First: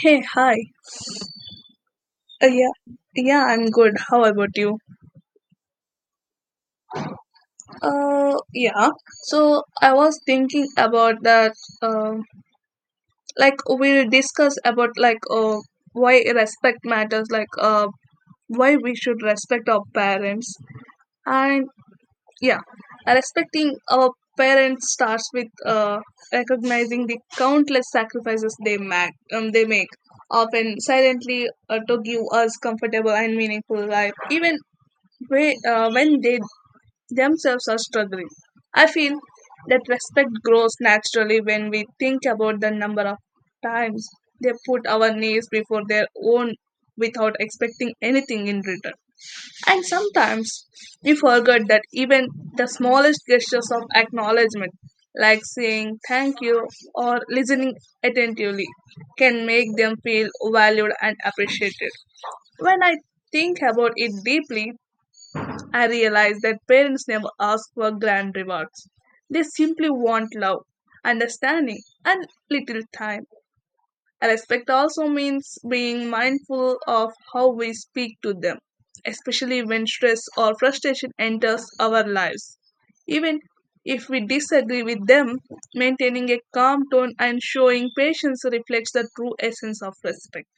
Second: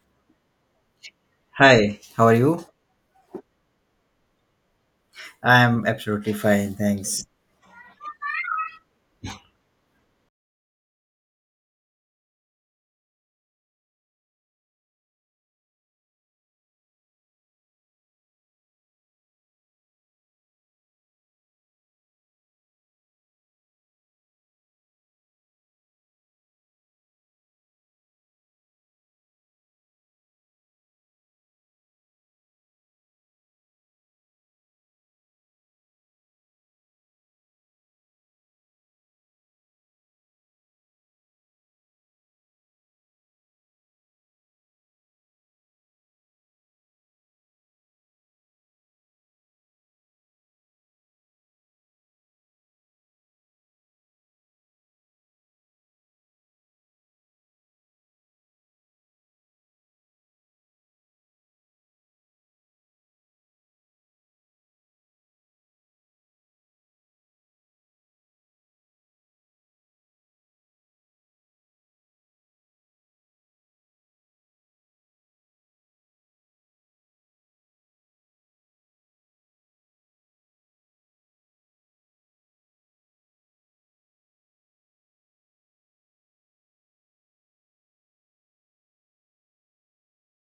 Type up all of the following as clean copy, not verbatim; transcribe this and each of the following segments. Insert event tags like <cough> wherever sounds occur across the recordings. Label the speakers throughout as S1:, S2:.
S1: Hey, hi.
S2: Hi, how are
S1: Uh,
S2: you?
S1: yeah, yeah, I'm good. How about you?
S2: I'm absolutely fine, thanks.
S1: Uh, yeah. So I was thinking about that. Uh, like we'll discuss about why respect matters. Why we should respect our parents. And yeah, Respecting our parents starts with recognizing the countless sacrifices they make. They make often silently to give us comfortable and meaningful life even way, when they themselves are struggling. I feel that respect grows naturally when we think about the number of times they put our needs before their own without expecting anything in return. And sometimes we forget that even the smallest gestures of acknowledgement, like saying thank you or listening attentively, can make them feel valued and appreciated. When I think about it deeply, I realize that parents never ask for grand rewards. They simply want love, understanding, and little time. Respect also means being mindful of how we speak to them, especially when stress or frustration enters our lives. Even if we disagree with them, maintaining a calm tone and showing patience reflects the true essence of respect.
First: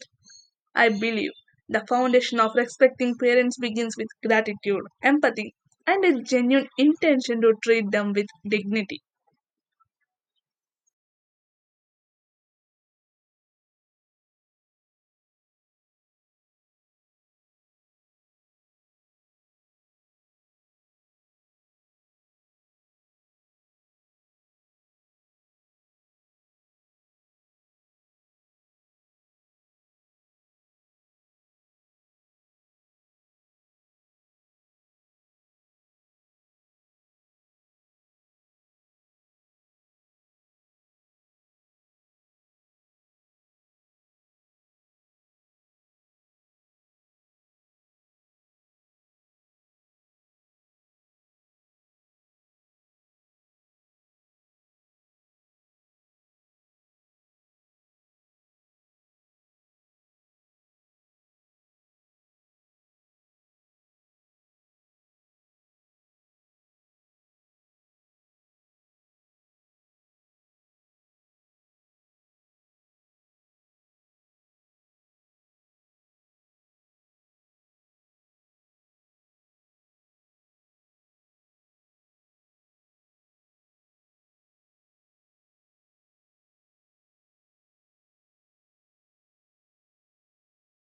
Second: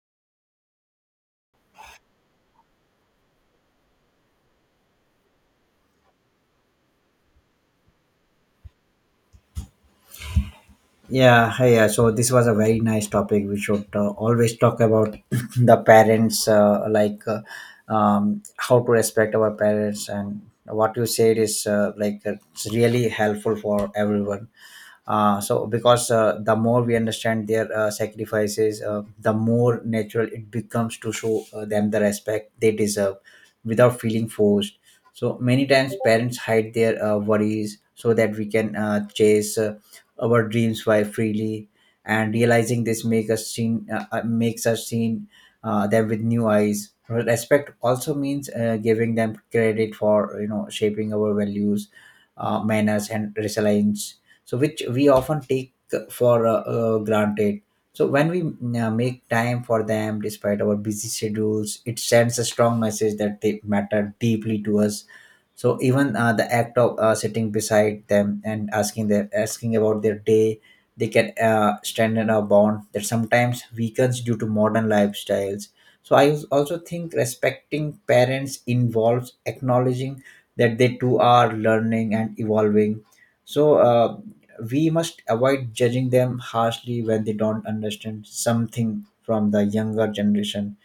S1: I believe the foundation of respecting parents begins with gratitude, empathy, and a genuine intention to treat them with dignity.
S2: Yeah, hi. Yeah, so this was a very nice topic. We should always talk about <laughs> <clears throat> the parents, like how to respect our parents, and what you said is, like, it's really helpful for everyone. So because the more we understand their sacrifices, the more natural it becomes to show them the respect they deserve without feeling forced. So many times parents hide their worries so that we can chase our dreams by freely, and realizing this makes us seen them with new eyes. Respect also means giving them credit for shaping our values, manners and resilience, so which we often take for granted. So when we make time for them despite our busy schedules, it sends a strong message that they matter deeply to us. So even the act of sitting beside them and asking about their day, they can strengthen a bond that sometimes weakens due to modern lifestyles. So I also think respecting parents involves acknowledging that they too are learning and evolving. So we must avoid judging them harshly when they don't understand something from the younger generation.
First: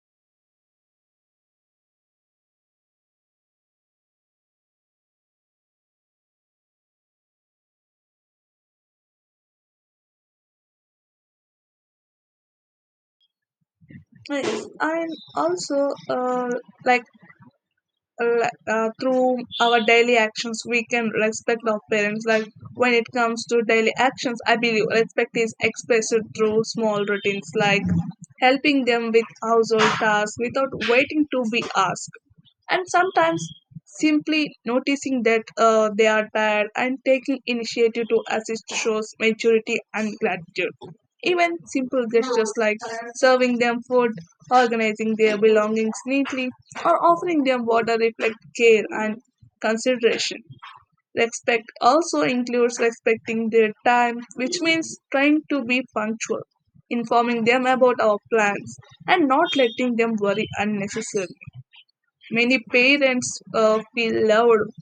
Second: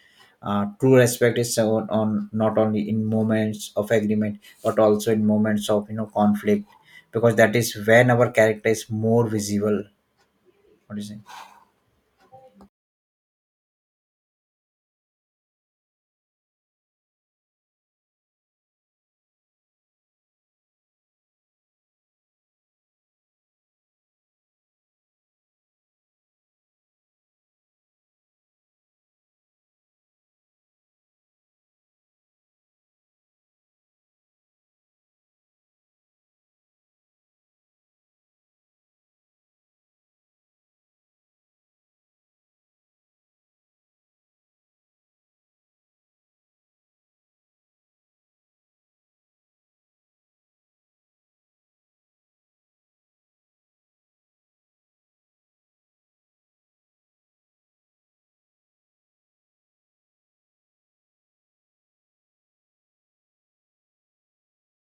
S2: True respect is shown on not only in moments of agreement but also in moments of conflict, because that is when our character is more visible. What do you think?
S1: Yes, and also, uh, like through our daily actions, we can respect our parents. Like when it comes to daily actions, I believe respect is expressed through small routines, like helping them with household tasks without waiting to be asked, and sometimes simply noticing that they are tired and taking initiative to assist shows maturity and gratitude. Even simple gestures like serving them food, organizing their belongings neatly, or offering them water reflect care and consideration. Respect also includes respecting their time, which means trying to be punctual, informing them about our plans, and not letting them worry unnecessarily. Many parents feel loved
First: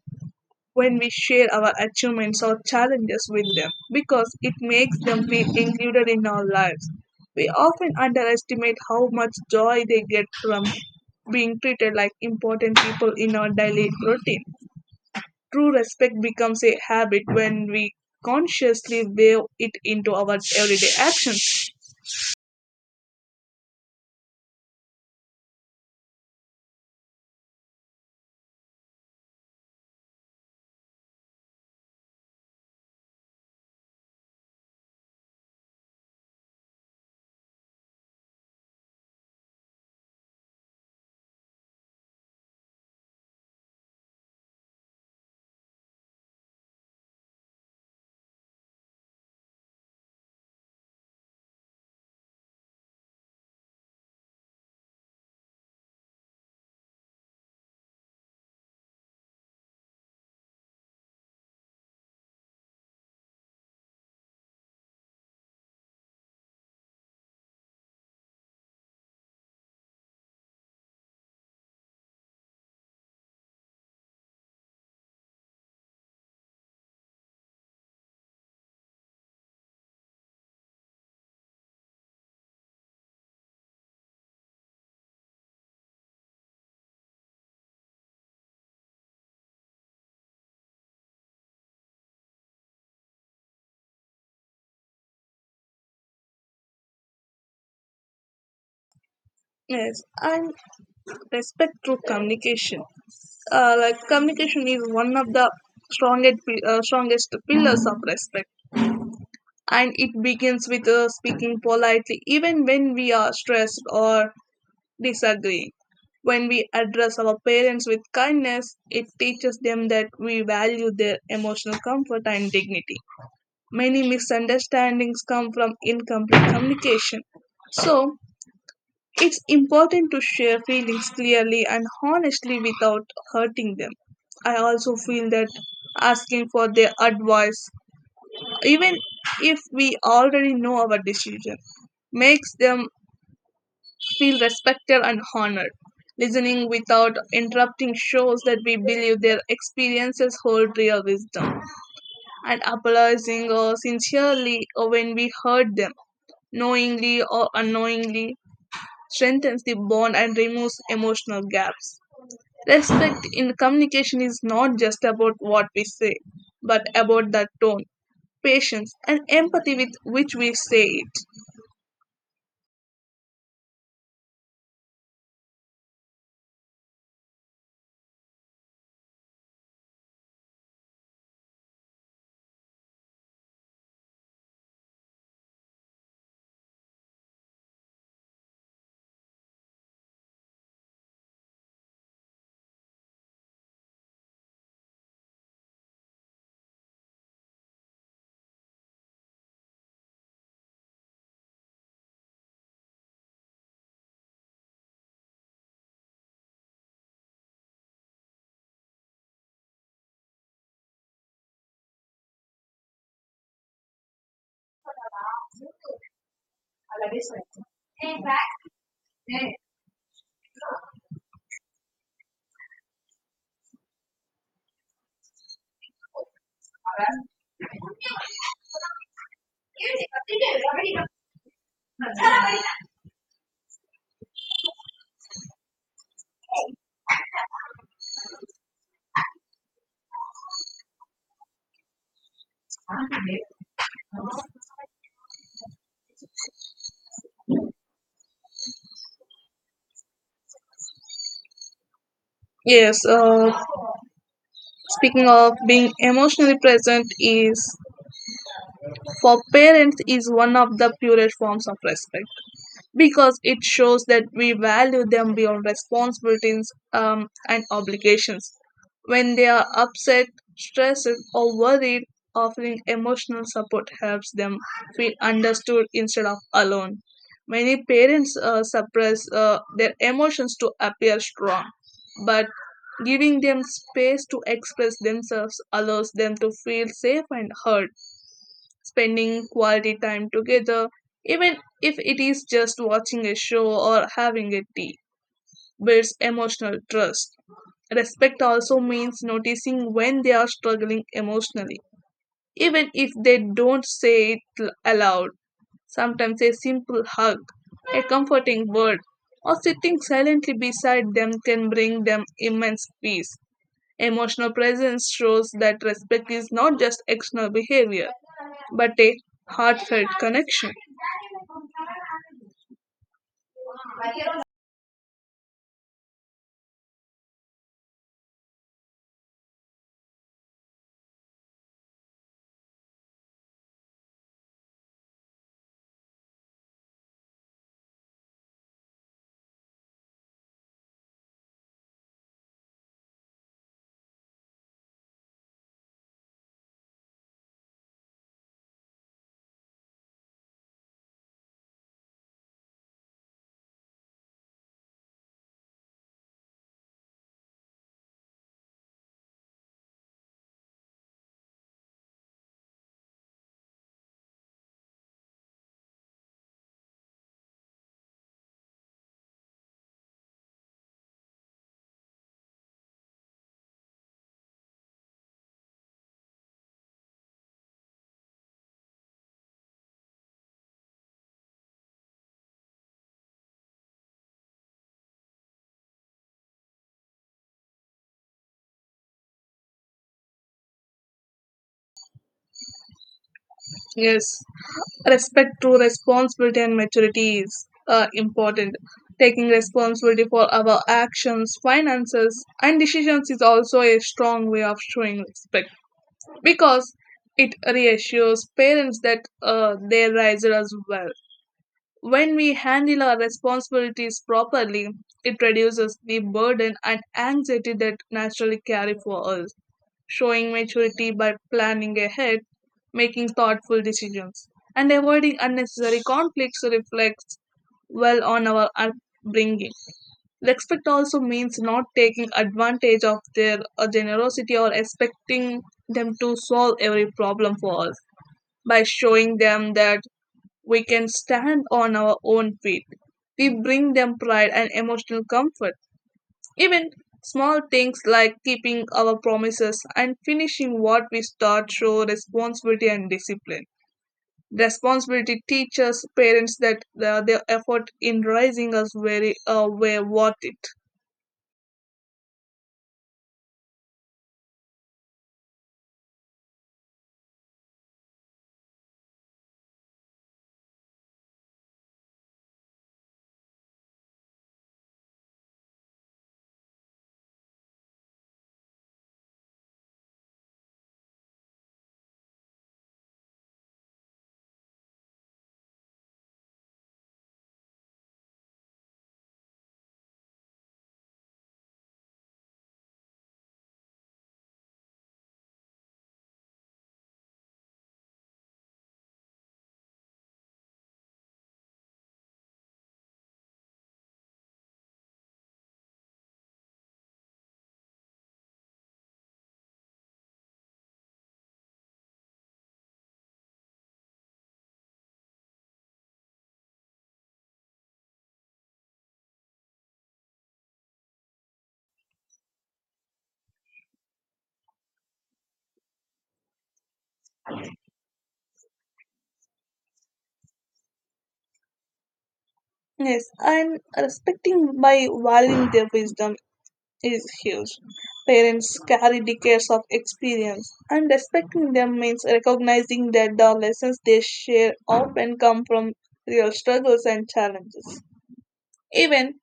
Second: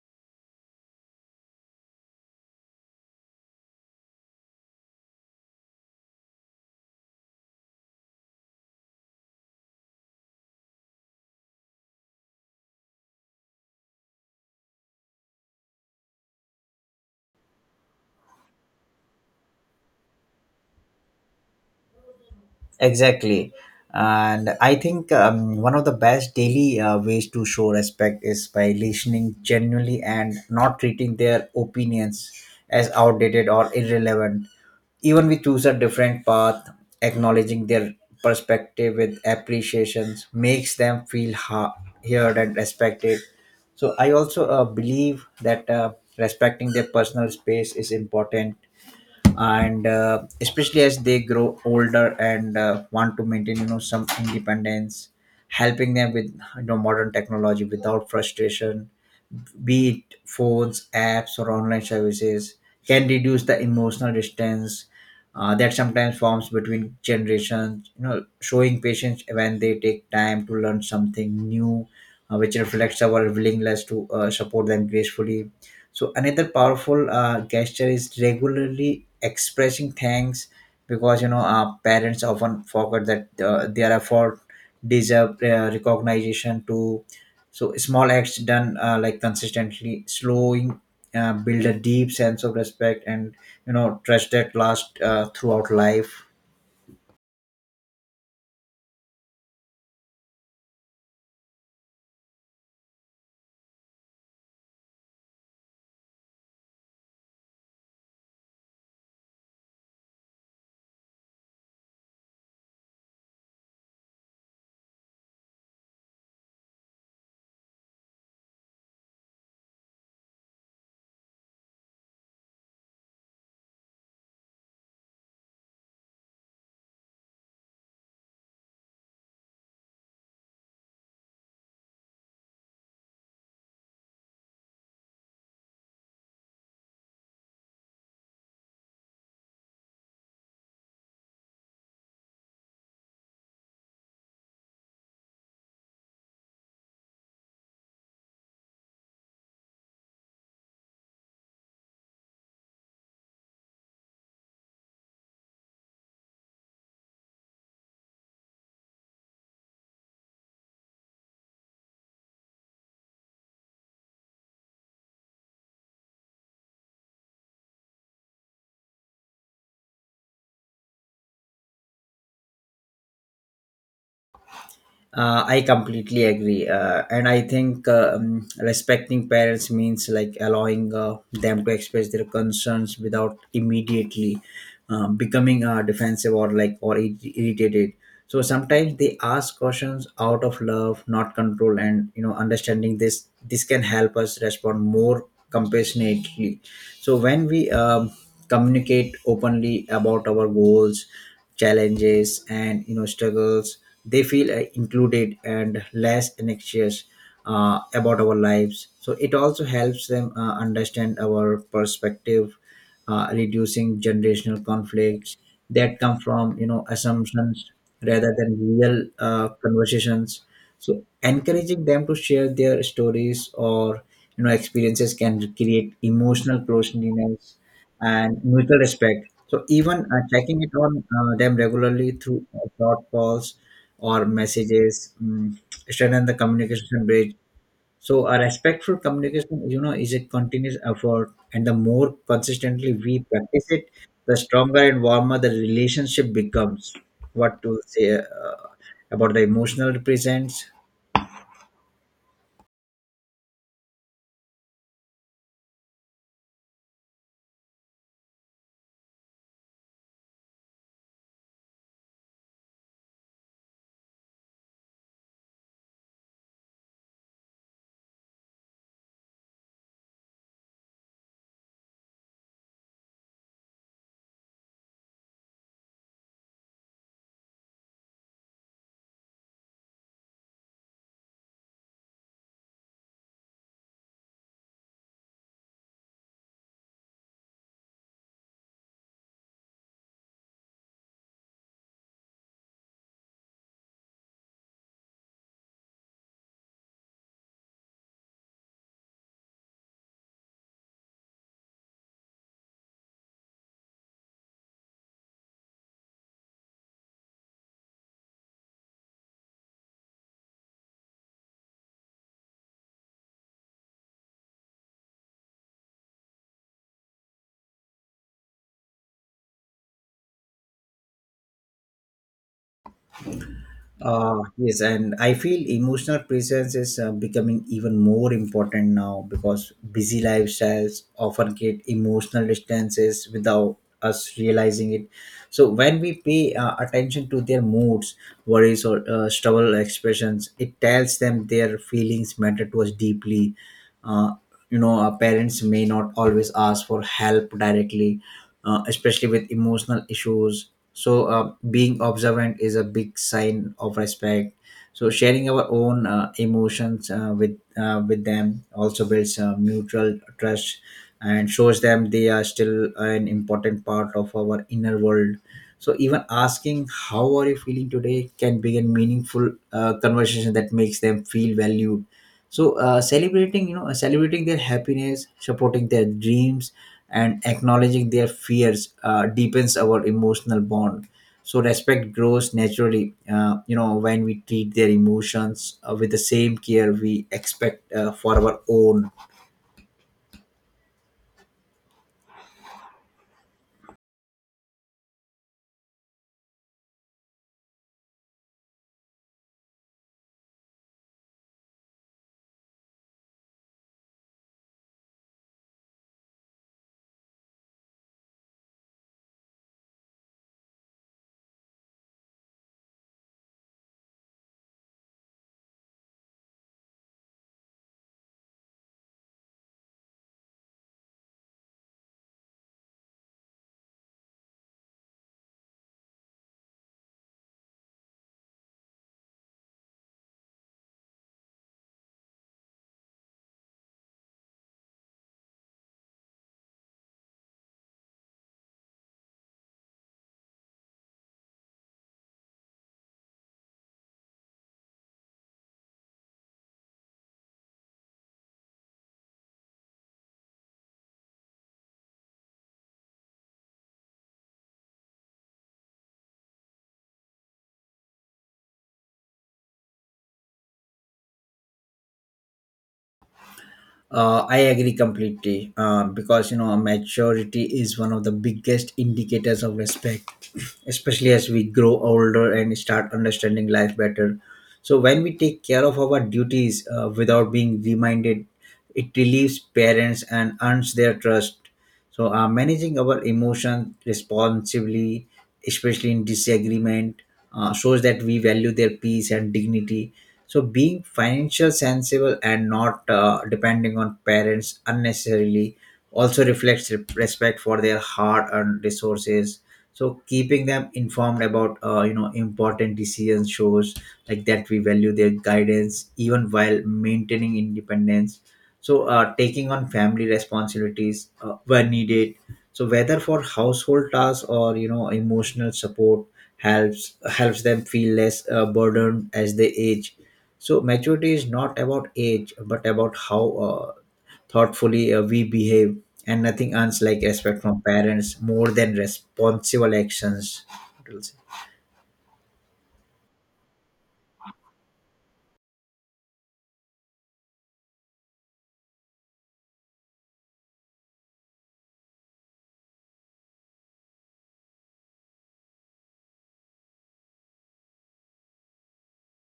S1: when we share our achievements or challenges with them because it makes them feel included in our lives. We often underestimate how much joy they get from being treated like important people in our daily routine. True respect becomes a habit when we consciously weave it into our everyday actions.
S2: Exactly. And I think one of the best daily ways to show respect is by listening genuinely and not treating their opinions as outdated or irrelevant. Even we choose a different path, acknowledging their perspective with appreciations makes them feel heard and respected. So I also believe that, respecting their personal space is important, and especially as they grow older and want to maintain some independence, helping them with modern technology without frustration, be it phones, apps, or online services, can reduce the emotional distance that sometimes forms between generations, showing patience when they take time to learn something new, which reflects our willingness to support them gracefully. So another powerful gesture is regularly expressing thanks, because parents often forget that their effort deserve recognition too. So small acts done, like consistently, slowing, build a deep sense of respect and trust that last throughout life.
S1: Yes, and respect through communication. Like communication is one of the strongest pillars of respect, and it begins with speaking politely, even when we are stressed or disagreeing. When we address our parents with kindness, it teaches them that we value their emotional comfort and dignity. Many misunderstandings come from incomplete communication. So, it's important to share feelings clearly and honestly without hurting them. I also feel that asking for their advice, even if we already know our decision, makes them feel respected and honored. Listening without interrupting shows that we believe their experiences hold real wisdom, and apologizing or sincerely when we hurt them knowingly or unknowingly strengthens the bond and removes emotional gaps. Respect in communication is not just about what we say, but about the tone, patience, and empathy with which we say it.
S2: I completely agree, and I think respecting parents means like allowing them to express their concerns without immediately becoming defensive or like or irritated. So sometimes they ask questions out of love, not control, and understanding this can help us respond more compassionately. So when we communicate openly about our goals, challenges, and struggles, they feel included and less anxious about our lives, so it also helps them understand our perspective, reducing generational conflicts that come from assumptions rather than real conversations. So encouraging them to share their stories or experiences can create emotional closeness and mutual respect. So even checking it on them regularly through short calls or messages, strengthen the communication bridge. So a respectful communication, is a continuous effort, and the more consistently we practice it, the stronger and warmer the relationship becomes. What to say about the emotional presence?
S1: Yes, speaking of being emotionally present is for parents is one of the purest forms of respect, because it shows that we value them beyond responsibilities and obligations. When they are upset, stressed, or worried, offering emotional support helps them feel understood instead of alone. Many parents suppress their emotions to appear strong, but giving them space to express themselves allows them to feel safe and heard, spending quality time together, even if it is just watching a show or having a tea, builds emotional trust. Respect also means noticing when they are struggling emotionally, even if they don't say aloud. Sometimes a simple hug, a comforting word, or sitting silently beside them can bring them immense peace. Emotional presence shows that respect is not just external behavior, but a heartfelt connection.
S2: Yes, and I feel emotional presence is becoming even more important now, because busy lifestyles often create emotional distances without us realizing it. So, when we pay attention to their moods, worries, or struggle expressions, it tells them their feelings matter to us deeply. Uh, our parents may not always ask for help directly, especially with emotional issues, so being observant is a big sign of respect. So sharing our own emotions with them also builds mutual trust and shows them they are still an important part of our inner world. So even asking how are you feeling today can be a meaningful conversation that makes them feel valued. So celebrating you know celebrating their happiness, supporting their dreams, and acknowledging their fears deepens our emotional bond. So respect grows naturally when we treat their emotions with the same care we expect for our own.
S1: Yes, respect to responsibility and maturity is important. Taking responsibility for our actions, finances, and decisions is also a strong way of showing respect, because it reassures parents that they raised us well. When we handle our responsibilities properly, it reduces the burden and anxiety that naturally carry for us, showing maturity by planning ahead, making thoughtful decisions, and avoiding unnecessary conflicts reflects well on our upbringing. Respect also means not taking advantage of their generosity or expecting them to solve every problem for us. By showing them that we can stand on our own feet. We bring them pride and emotional comfort. Even small things like keeping our promises and finishing what we start show responsibility and discipline. Responsibility teaches parents that their effort in raising us very were worth it.
S2: I agree completely, because maturity is one of the biggest indicators of respect, <clears throat> especially as we grow older and start understanding life better. So when we take care of our duties without being reminded, it relieves parents and earns their trust. So managing our emotions responsibly, especially in disagreement, shows that we value their peace and dignity. So being financial sensible and not depending on parents unnecessarily also reflects respect for their hard earned resources. So keeping them informed about important decisions shows like that we value their guidance even while maintaining independence. So taking on family responsibilities where needed, so whether for household tasks or emotional support, helps them feel less burdened as they age. So maturity is not about age but about how thoughtfully we behave, and nothing earns like respect from parents more than responsible actions. What else?
S1: Yes, and respecting by valuing their wisdom is huge. Parents carry decades of experience, and respecting them means recognizing that the lessons they share often come from real struggles and challenges. Even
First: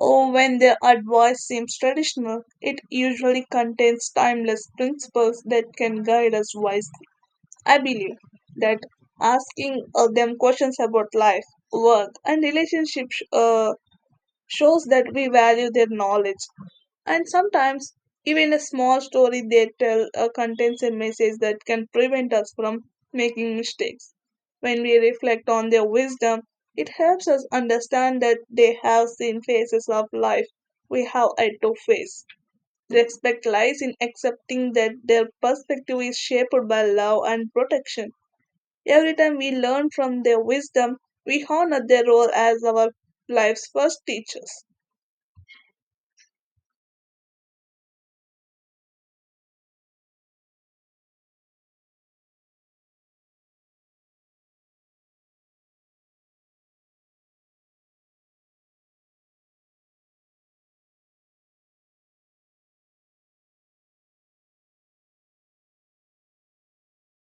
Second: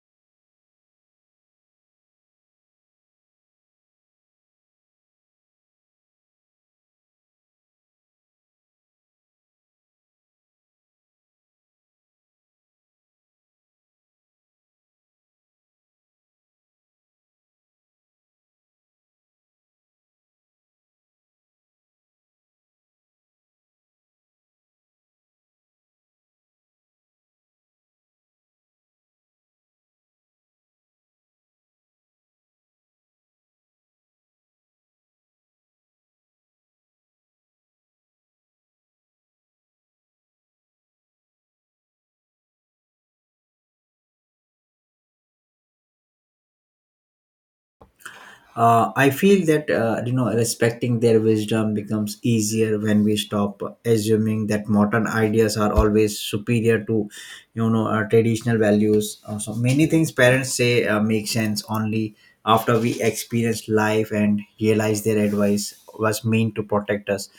S1: oh, when their advice seems traditional, it usually contains timeless principles that can guide us wisely. I believe that asking them questions about life, work, and relationships shows that we value their knowledge. And sometimes, even a small story they tell contains a message that can prevent us from making mistakes. When we reflect on their wisdom, it helps us understand that they have seen phases of life we have had to face. Respect lies in accepting that their perspective is shaped by love and protection. Every time we learn from their wisdom, we honor their role as our life's first teachers.
S2: I feel that respecting their wisdom becomes easier when we stop assuming that modern ideas are always superior to traditional values. So many things parents say make sense only after we experience life and realize their advice was meant to protect us.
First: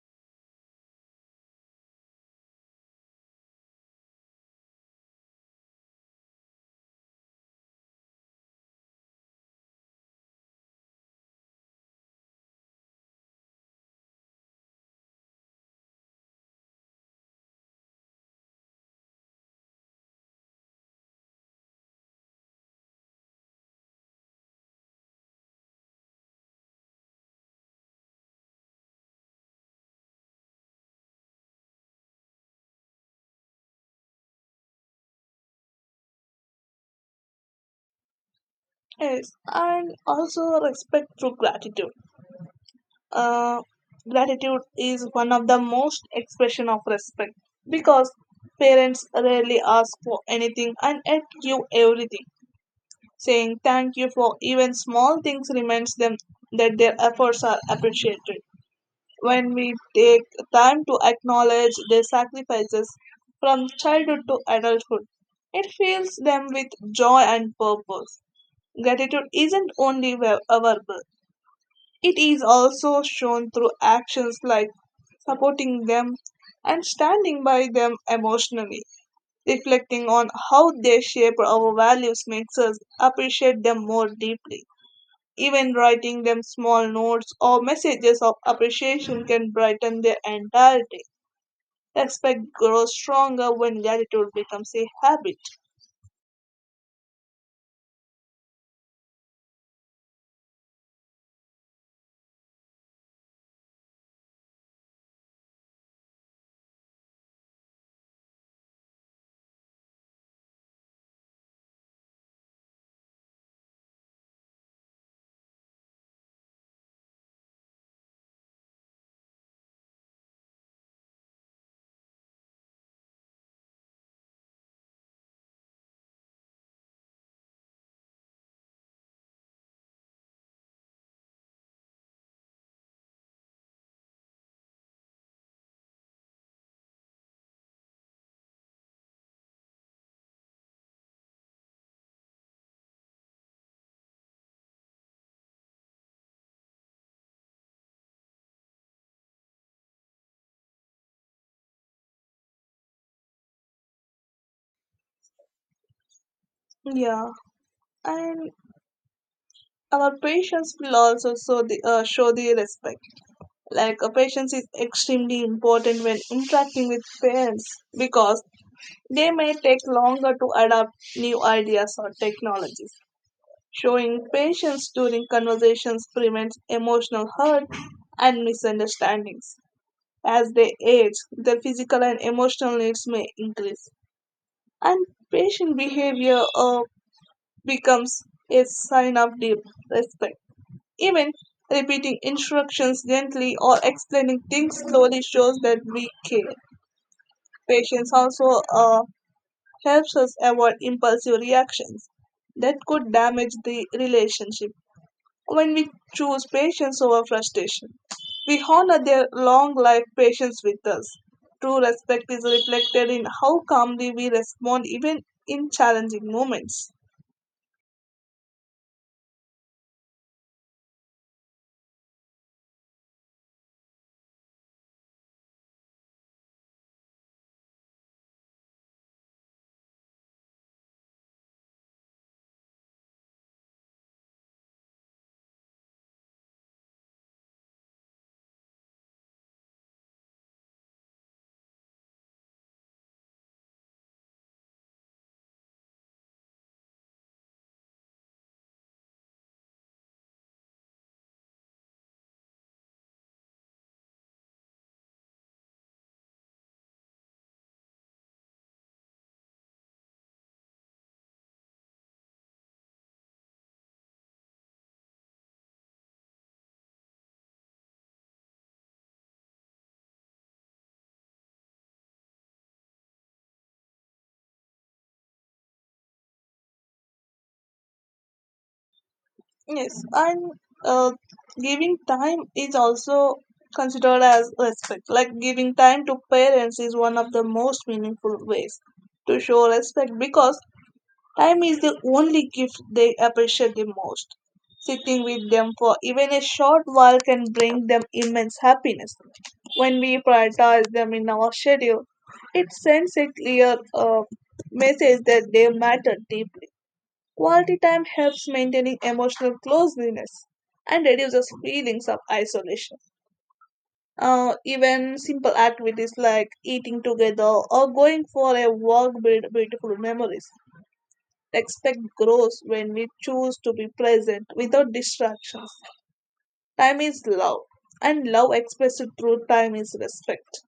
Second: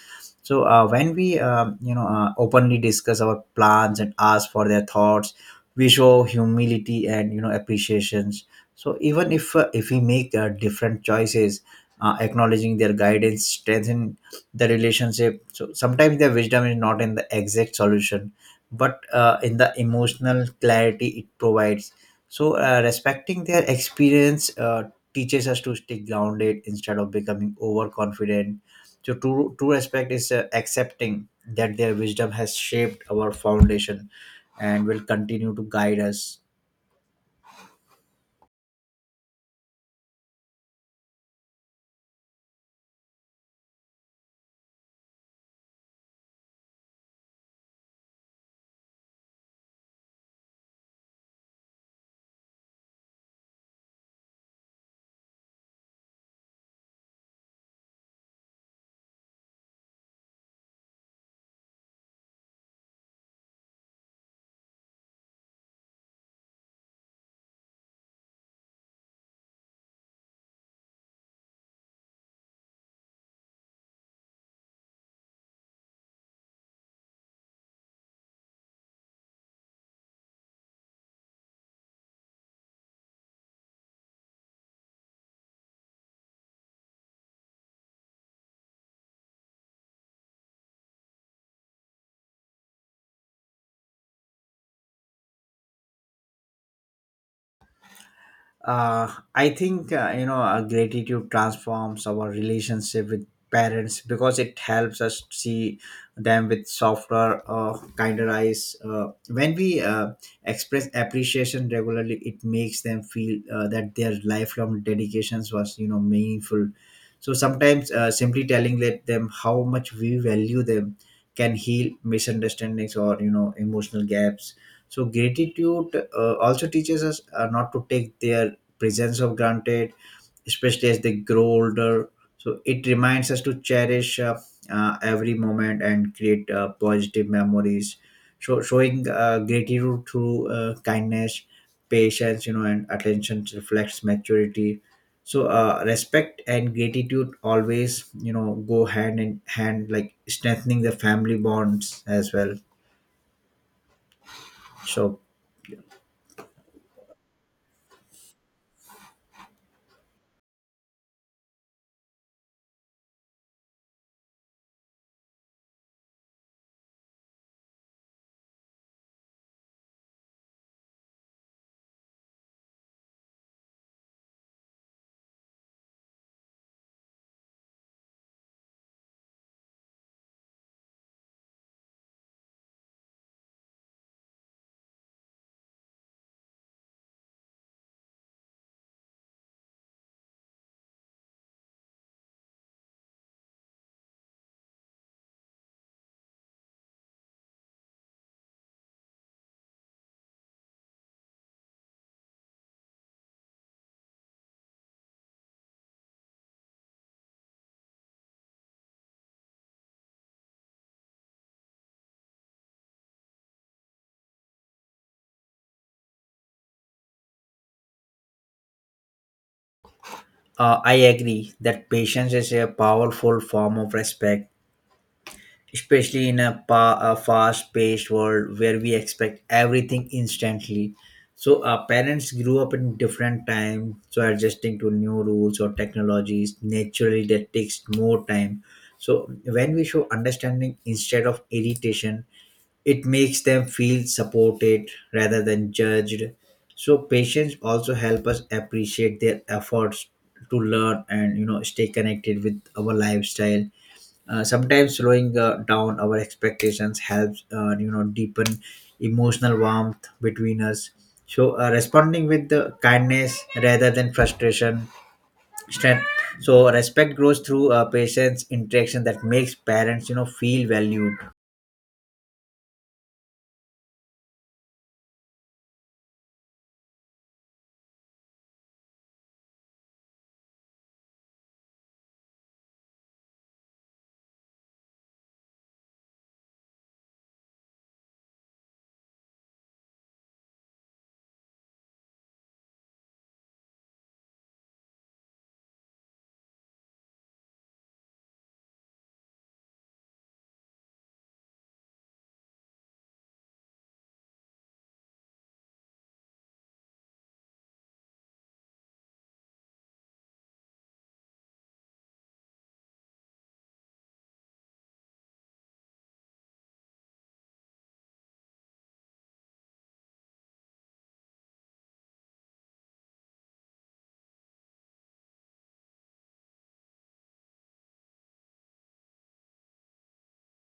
S2: So when we openly discuss our plans and ask for their thoughts, we show humility and appreciations, so even if we make different choices, acknowledging their guidance strengthen the relationship. So sometimes their wisdom is not in the exact solution, but in the emotional clarity it provides. So respecting their experience teaches us to stay grounded instead of becoming overconfident. So true respect is accepting that their wisdom has shaped our foundation and will continue to guide us.
S1: Yes, and also respect through gratitude. Uh, Gratitude is one of the most expression of respect because parents rarely ask for anything and yet give everything. Saying thank you for even small things reminds them that their efforts are appreciated when we take time to acknowledge their sacrifices from childhood to adulthood. It fills them with joy and purpose. Gratitude isn't only verbal, it is also shown through actions like supporting them and standing by them emotionally. Reflecting on how they shape our values makes us appreciate them more deeply. Even writing them small notes or messages of appreciation can brighten their entire day. Respect grows stronger when gratitude becomes a habit.
S2: Uh, i think uh, you know uh, gratitude transforms our relationship with parents, because it helps us see them with softer, kinder eyes. When we express appreciation regularly, it makes them feel that their lifelong dedications was meaningful. So sometimes simply telling let them how much we value them can heal misunderstandings or emotional gaps. So gratitude also teaches us not to take their presence of granted, especially as they grow older. So it reminds us to cherish every moment and create positive memories. So showing gratitude through kindness, patience, and attention reflects maturity. So respect and gratitude always, go hand in hand, like strengthening the family bonds as well. So
S1: Yeah, and our patience will also show the respect. Like, patience is extremely important when interacting with parents because they may take longer to adapt new ideas or technologies. Showing patience during conversations prevents emotional hurt and misunderstandings. As they age, their physical and emotional needs may increase, and patient behavior becomes a sign of deep respect. Even repeating instructions gently or explaining things slowly shows that we care. Patience also helps us avoid impulsive reactions that could damage the relationship. When we choose patience over frustration. We honor their long life patience with us. True respect is reflected in how calmly we respond even in challenging moments.
S2: I agree that patience is a powerful form of respect, especially in a fast-paced world where we expect everything instantly. So our parents grew up in different times, so adjusting to new rules or technologies naturally that takes more time. So when we show understanding instead of irritation, it makes them feel supported rather than judged. So patience also help us appreciate their efforts to learn and stay connected with our lifestyle. Sometimes slowing down our expectations helps deepen emotional warmth between us. So responding with the kindness rather than frustration strength. So respect grows through patience interaction that makes parents feel valued.
S1: Yes, and uh, giving time is also considered as respect. Like giving time to parents is one of the most meaningful ways to show respect because time is the only gift they appreciate the most. Sitting with them for even a short while can bring them immense happiness. When we prioritize them in our schedule, it sends a clear message that they matter deeply. Quality time helps maintaining emotional closeness and reduces feelings of isolation. Even simple activities like eating together or going for a walk build beautiful memories. Expect growth when we choose to be present without distractions. Time is love, and love expressed through time is respect.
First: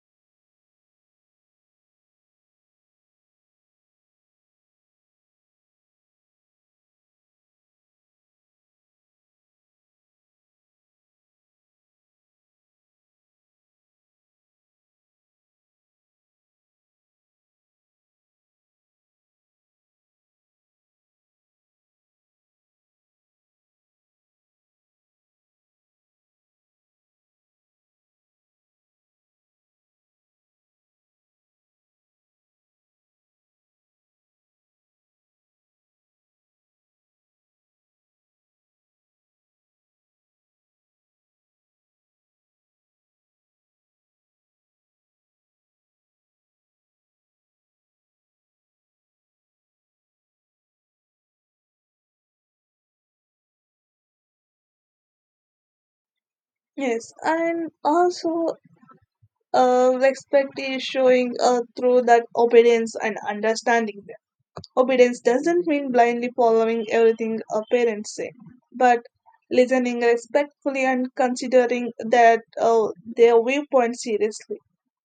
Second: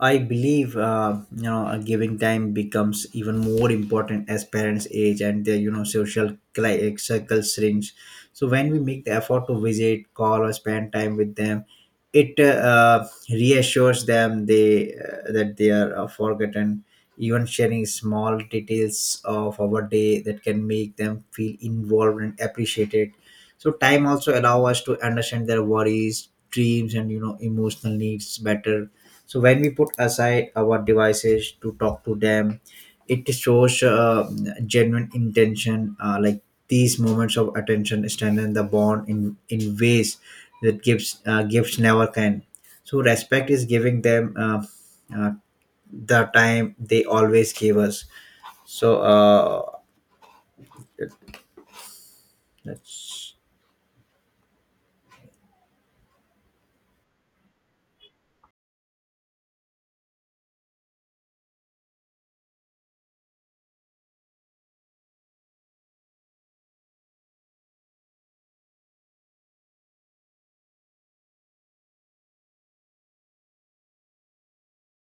S2: I believe giving time becomes even more important as parents age and their social circle shrinks. So when we make the effort to visit, call, or spend time with them, it reassures them they that they are forgotten. Even sharing small details of our day that can make them feel involved and appreciated. So time also allow us to understand their worries, dreams, and emotional needs better. So when we put aside our devices to talk to them, it shows genuine intention, like these moments of attention strengthen the bond in ways that gifts never can. So respect is giving them uh, the time they always gave us. So that's...
S1: Yes, and also respect is showing through that obedience and understanding them. Obedience doesn't mean blindly following everything our parents say, but listening respectfully and considering that their viewpoint seriously.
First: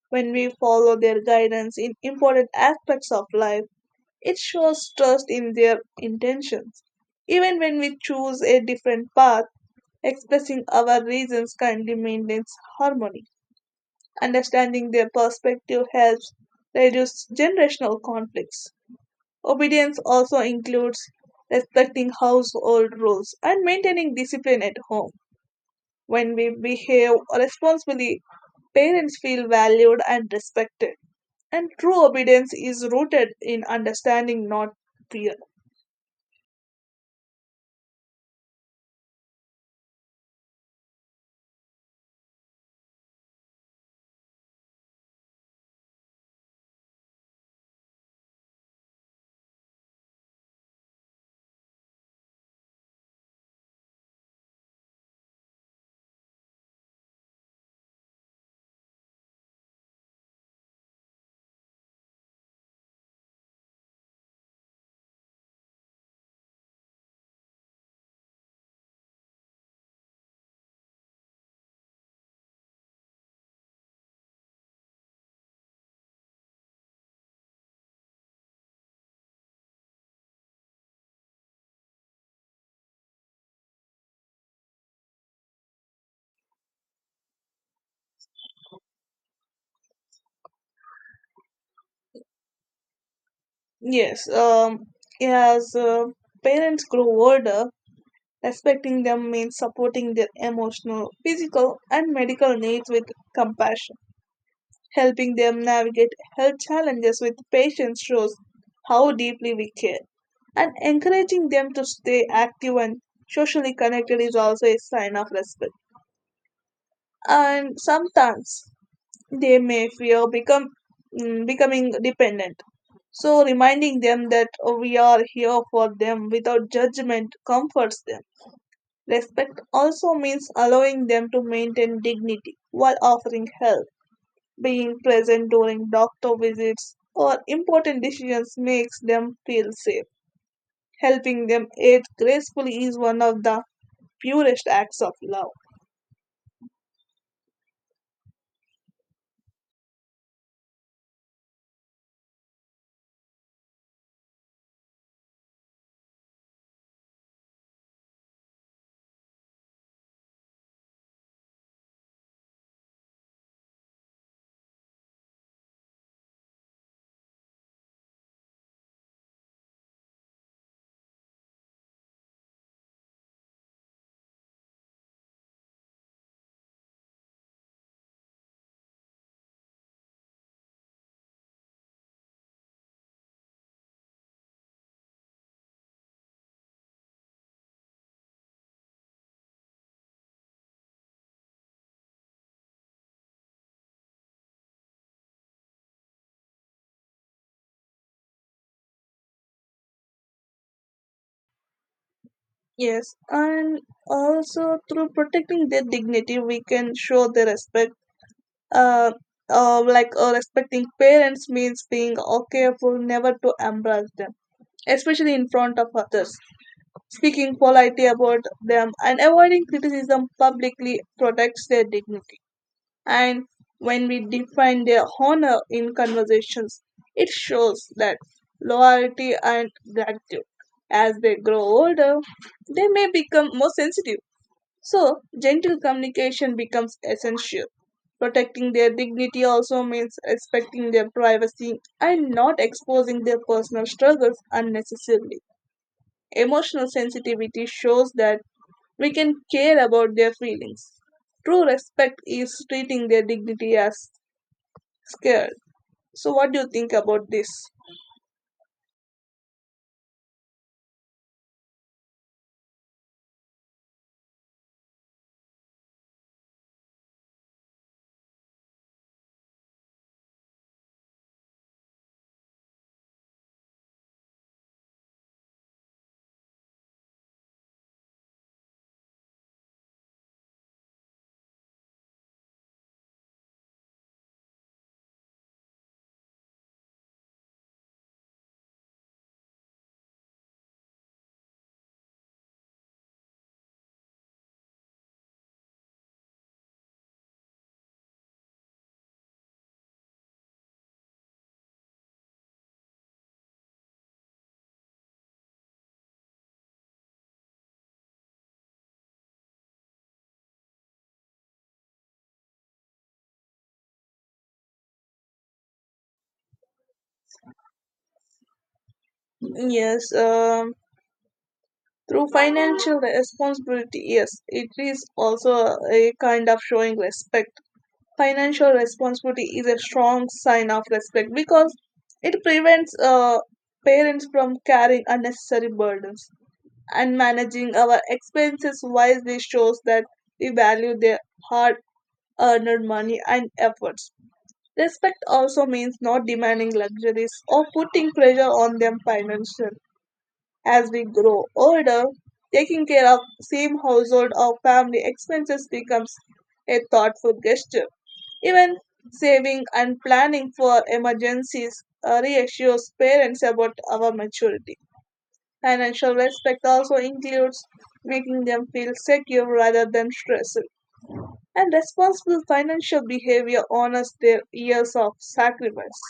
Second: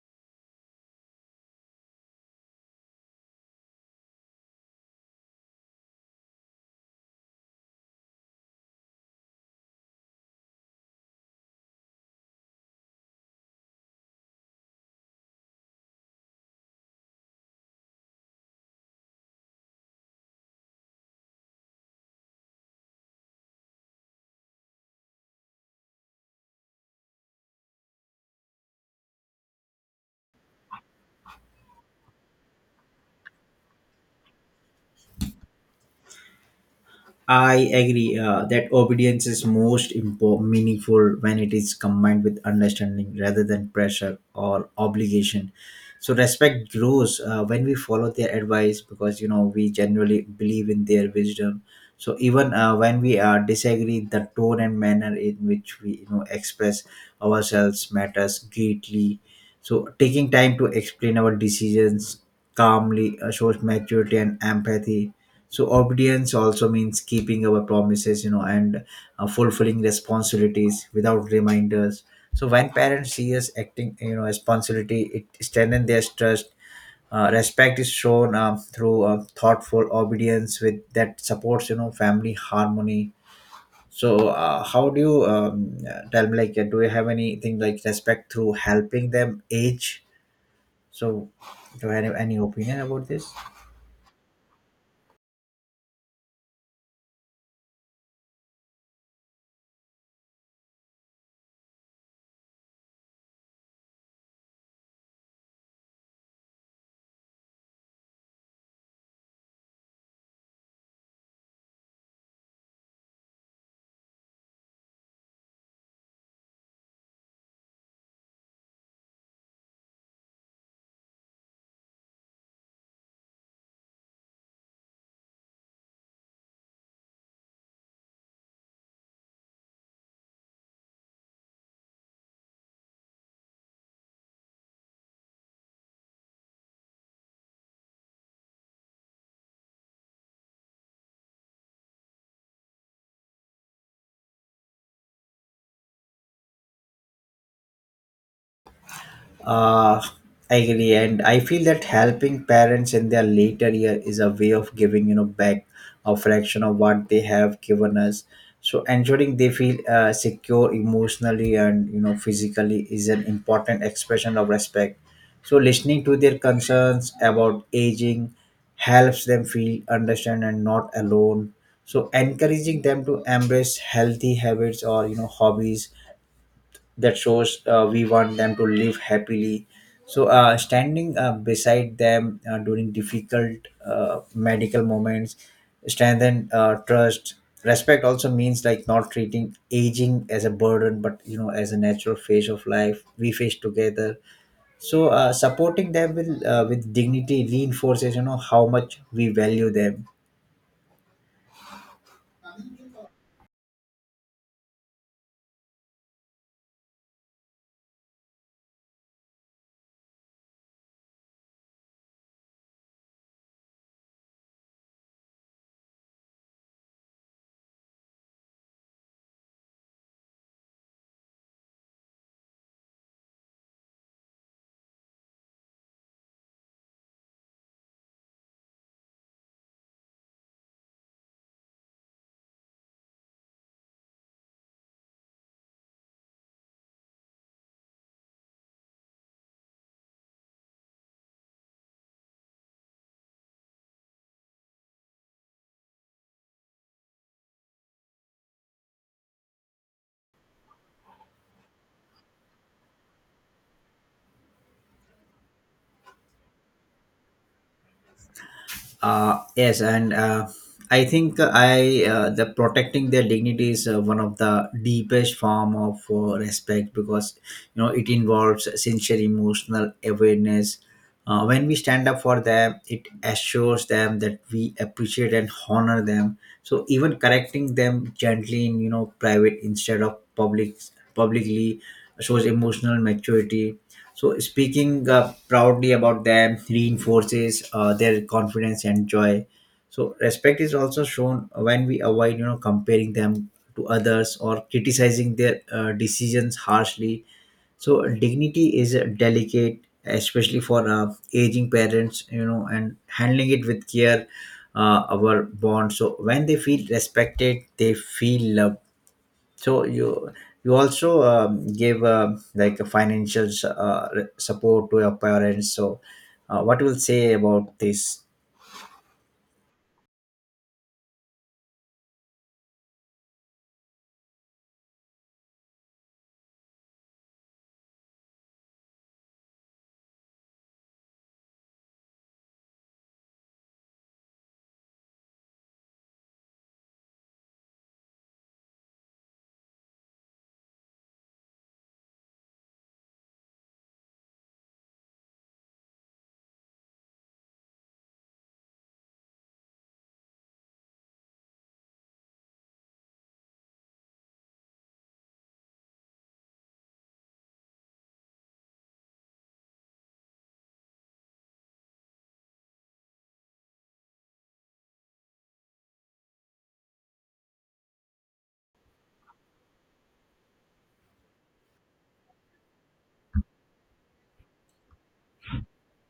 S1: When we follow their guidance in important aspects of life, it shows trust in their intentions. Even when we choose a different path, expressing our reasons kindly maintains harmony. Understanding their perspective helps reduce generational conflicts. Obedience also includes respecting household rules and maintaining discipline at home. When we behave responsibly, parents feel valued and respected. And true obedience is rooted in understanding, not fear.
S2: I agree that obedience is most meaningful when it is combined with understanding rather than pressure or obligation. So respect grows when we follow their advice, because we generally believe in their wisdom. So even when we disagree, the tone and manner in which we express ourselves matters greatly. So taking time to explain our decisions calmly shows maturity and empathy. So obedience also means keeping our promises and fulfilling responsibilities without reminders. So when parents see us acting responsibility, it strengthens their trust. Respect is shown through thoughtful obedience with that supports family harmony. So how do you tell me, like do you have anything like respect through helping them age, so do you have any opinion about this?
S1: Yes, um, as parents grow older, respecting them means supporting their emotional, physical, and medical needs with compassion. Helping them navigate health challenges with patience shows how deeply we care. And encouraging them to stay active and socially connected is also a sign of respect. And sometimes they may fear becoming dependent, so reminding them that we are here for them without judgment comforts them. Respect also means allowing them to maintain dignity while offering help, being present during doctor visits or important decisions makes them feel safe. Helping them age gracefully is one of the purest acts of love.
S2: Uh, I agree, and I feel that helping parents in their later year is a way of giving back a fraction of what they have given us. So ensuring they feel secure emotionally and physically is an important expression of respect. So listening to their concerns about aging helps them feel understand and not alone. So encouraging them to embrace healthy habits or hobbies, that shows we want them to live happily. So standing beside them during difficult medical moments strengthen trust. Respect also means, like, not treating aging as a burden but as a natural phase of life we face together. So supporting them with with dignity reinforces how much we value them.
S1: Yes, and also through protecting their dignity, we can show their respect, uh, respecting parents means being careful never to embarrass them, especially in front of others, speaking politely about them and avoiding criticism publicly protects their dignity, and when we define their honor in conversations it shows that loyalty and gratitude. As they grow older they may become more sensitive, so gentle communication becomes essential. Protecting their dignity also means respecting their privacy and not exposing their personal struggles unnecessarily. Emotional sensitivity shows that we can care about their feelings. True respect is treating their dignity as scared. So, what do you think about this?
S2: Yes, and I think I the protecting their dignity is one of the deepest form of respect, because it involves sincere emotional awareness. When we stand up for them, it assures them that we appreciate and honor them. So even correcting them gently in private instead of publicly shows emotional maturity. So speaking proudly about them reinforces their confidence and joy. So respect is also shown when we avoid, comparing them to others or criticizing their decisions harshly. So dignity is delicate, especially for aging parents, and handling it with care. Our bond. So when they feel respected, they feel loved. So you also gave like a financial support to your parents, so what will say about this?
S1: Yes, um, Through financial responsibility, yes, it is also a kind of showing respect. Financial responsibility is a strong sign of respect because it prevents parents from carrying unnecessary burdens, and managing our expenses wisely shows that we value their hard earned money and efforts. Respect also means not demanding luxuries or putting pressure on them financially. As we grow older, taking care of same household or family expenses becomes a thoughtful gesture. Even saving and planning for emergencies reassures parents about our maturity. Financial respect also includes making them feel secure rather than stressed. And responsible financial behavior honors their years of sacrifice.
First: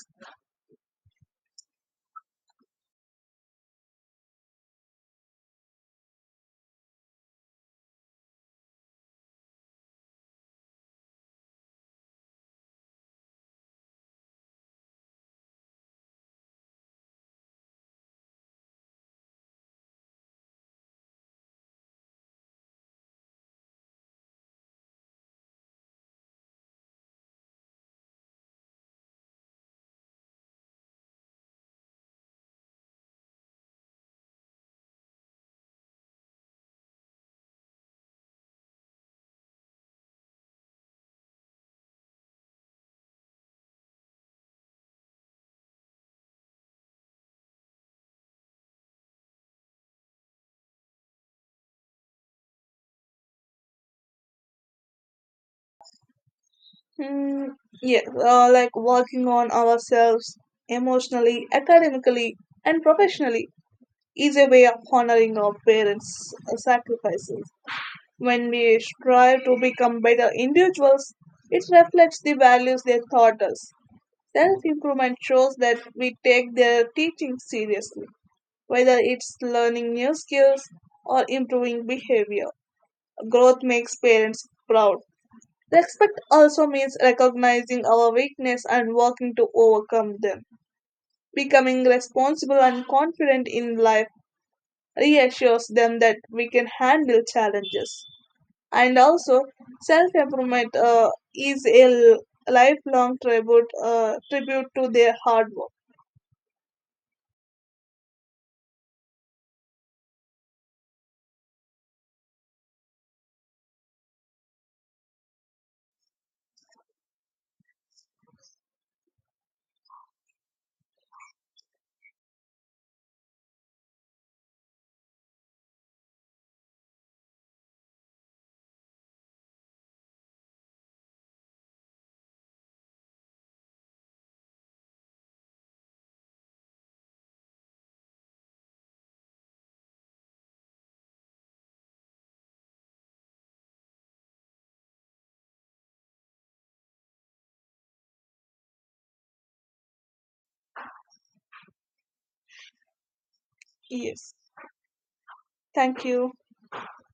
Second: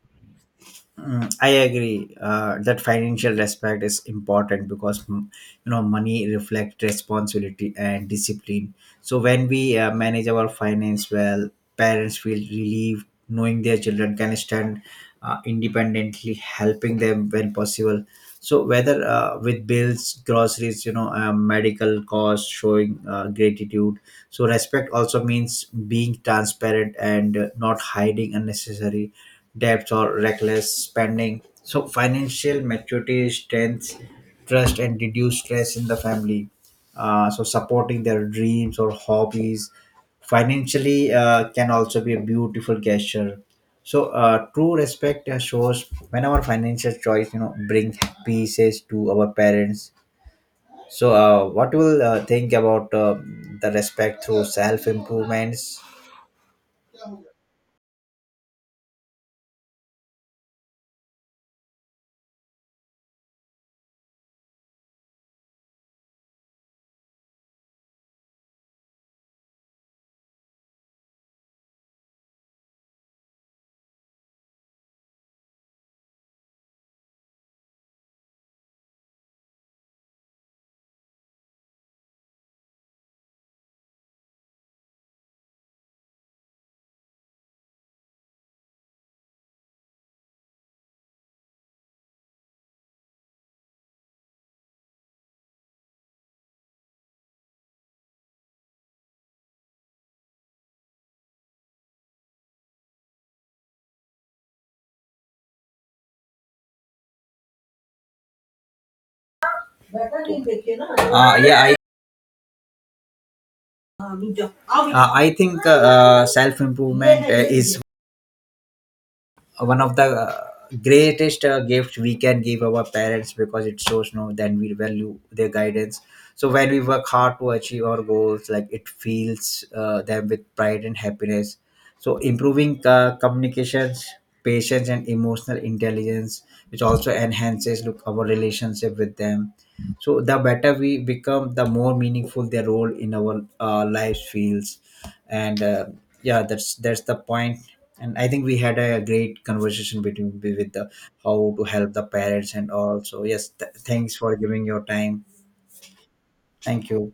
S2: Mm, I agree that financial respect is important because, mm, money reflects responsibility and discipline. So when we manage our finance well, parents feel relieved knowing their children can stand independently, helping them when possible. So whether with bills, groceries, medical costs, showing gratitude. So respect also means being transparent and not hiding unnecessary debts or reckless spending. So financial maturity strengths trust and reduce stress in the family. So supporting their dreams or hobbies financially can also be a beautiful gesture. So true respect shows when our financial choice, bring pieces to our parents. So what you will think about the respect through self improvements?
S1: Mm, yeah, like working on ourselves emotionally, academically, and professionally is a way of honoring our parents' sacrifices. When we strive to become better individuals, it reflects the values they taught us. Self improvement shows that we take their teaching seriously, whether it's learning new skills or improving behavior. Growth makes parents proud. Respect also means recognizing our weakness and working to overcome them. Becoming responsible and confident in life reassures them that we can handle challenges. And also, self improvement is a lifelong tribute to their hard work.
S2: Uh, yeah, I I think self improvement is one of the greatest gifts we can give our parents, because it shows no then we value their guidance. So when we work hard to achieve our goals, like, it fills them with pride and happiness. So improving communications, patience and emotional intelligence, which also enhances look our relationship with them. So the better we become, the more meaningful their role in our lives feels. And yeah, that's the point. And I think we had a great conversation between with the how to help the parents and all. So yes, thanks
S1: Yes.
S2: for giving your time.
S1: Thank you.
S2: Thank you.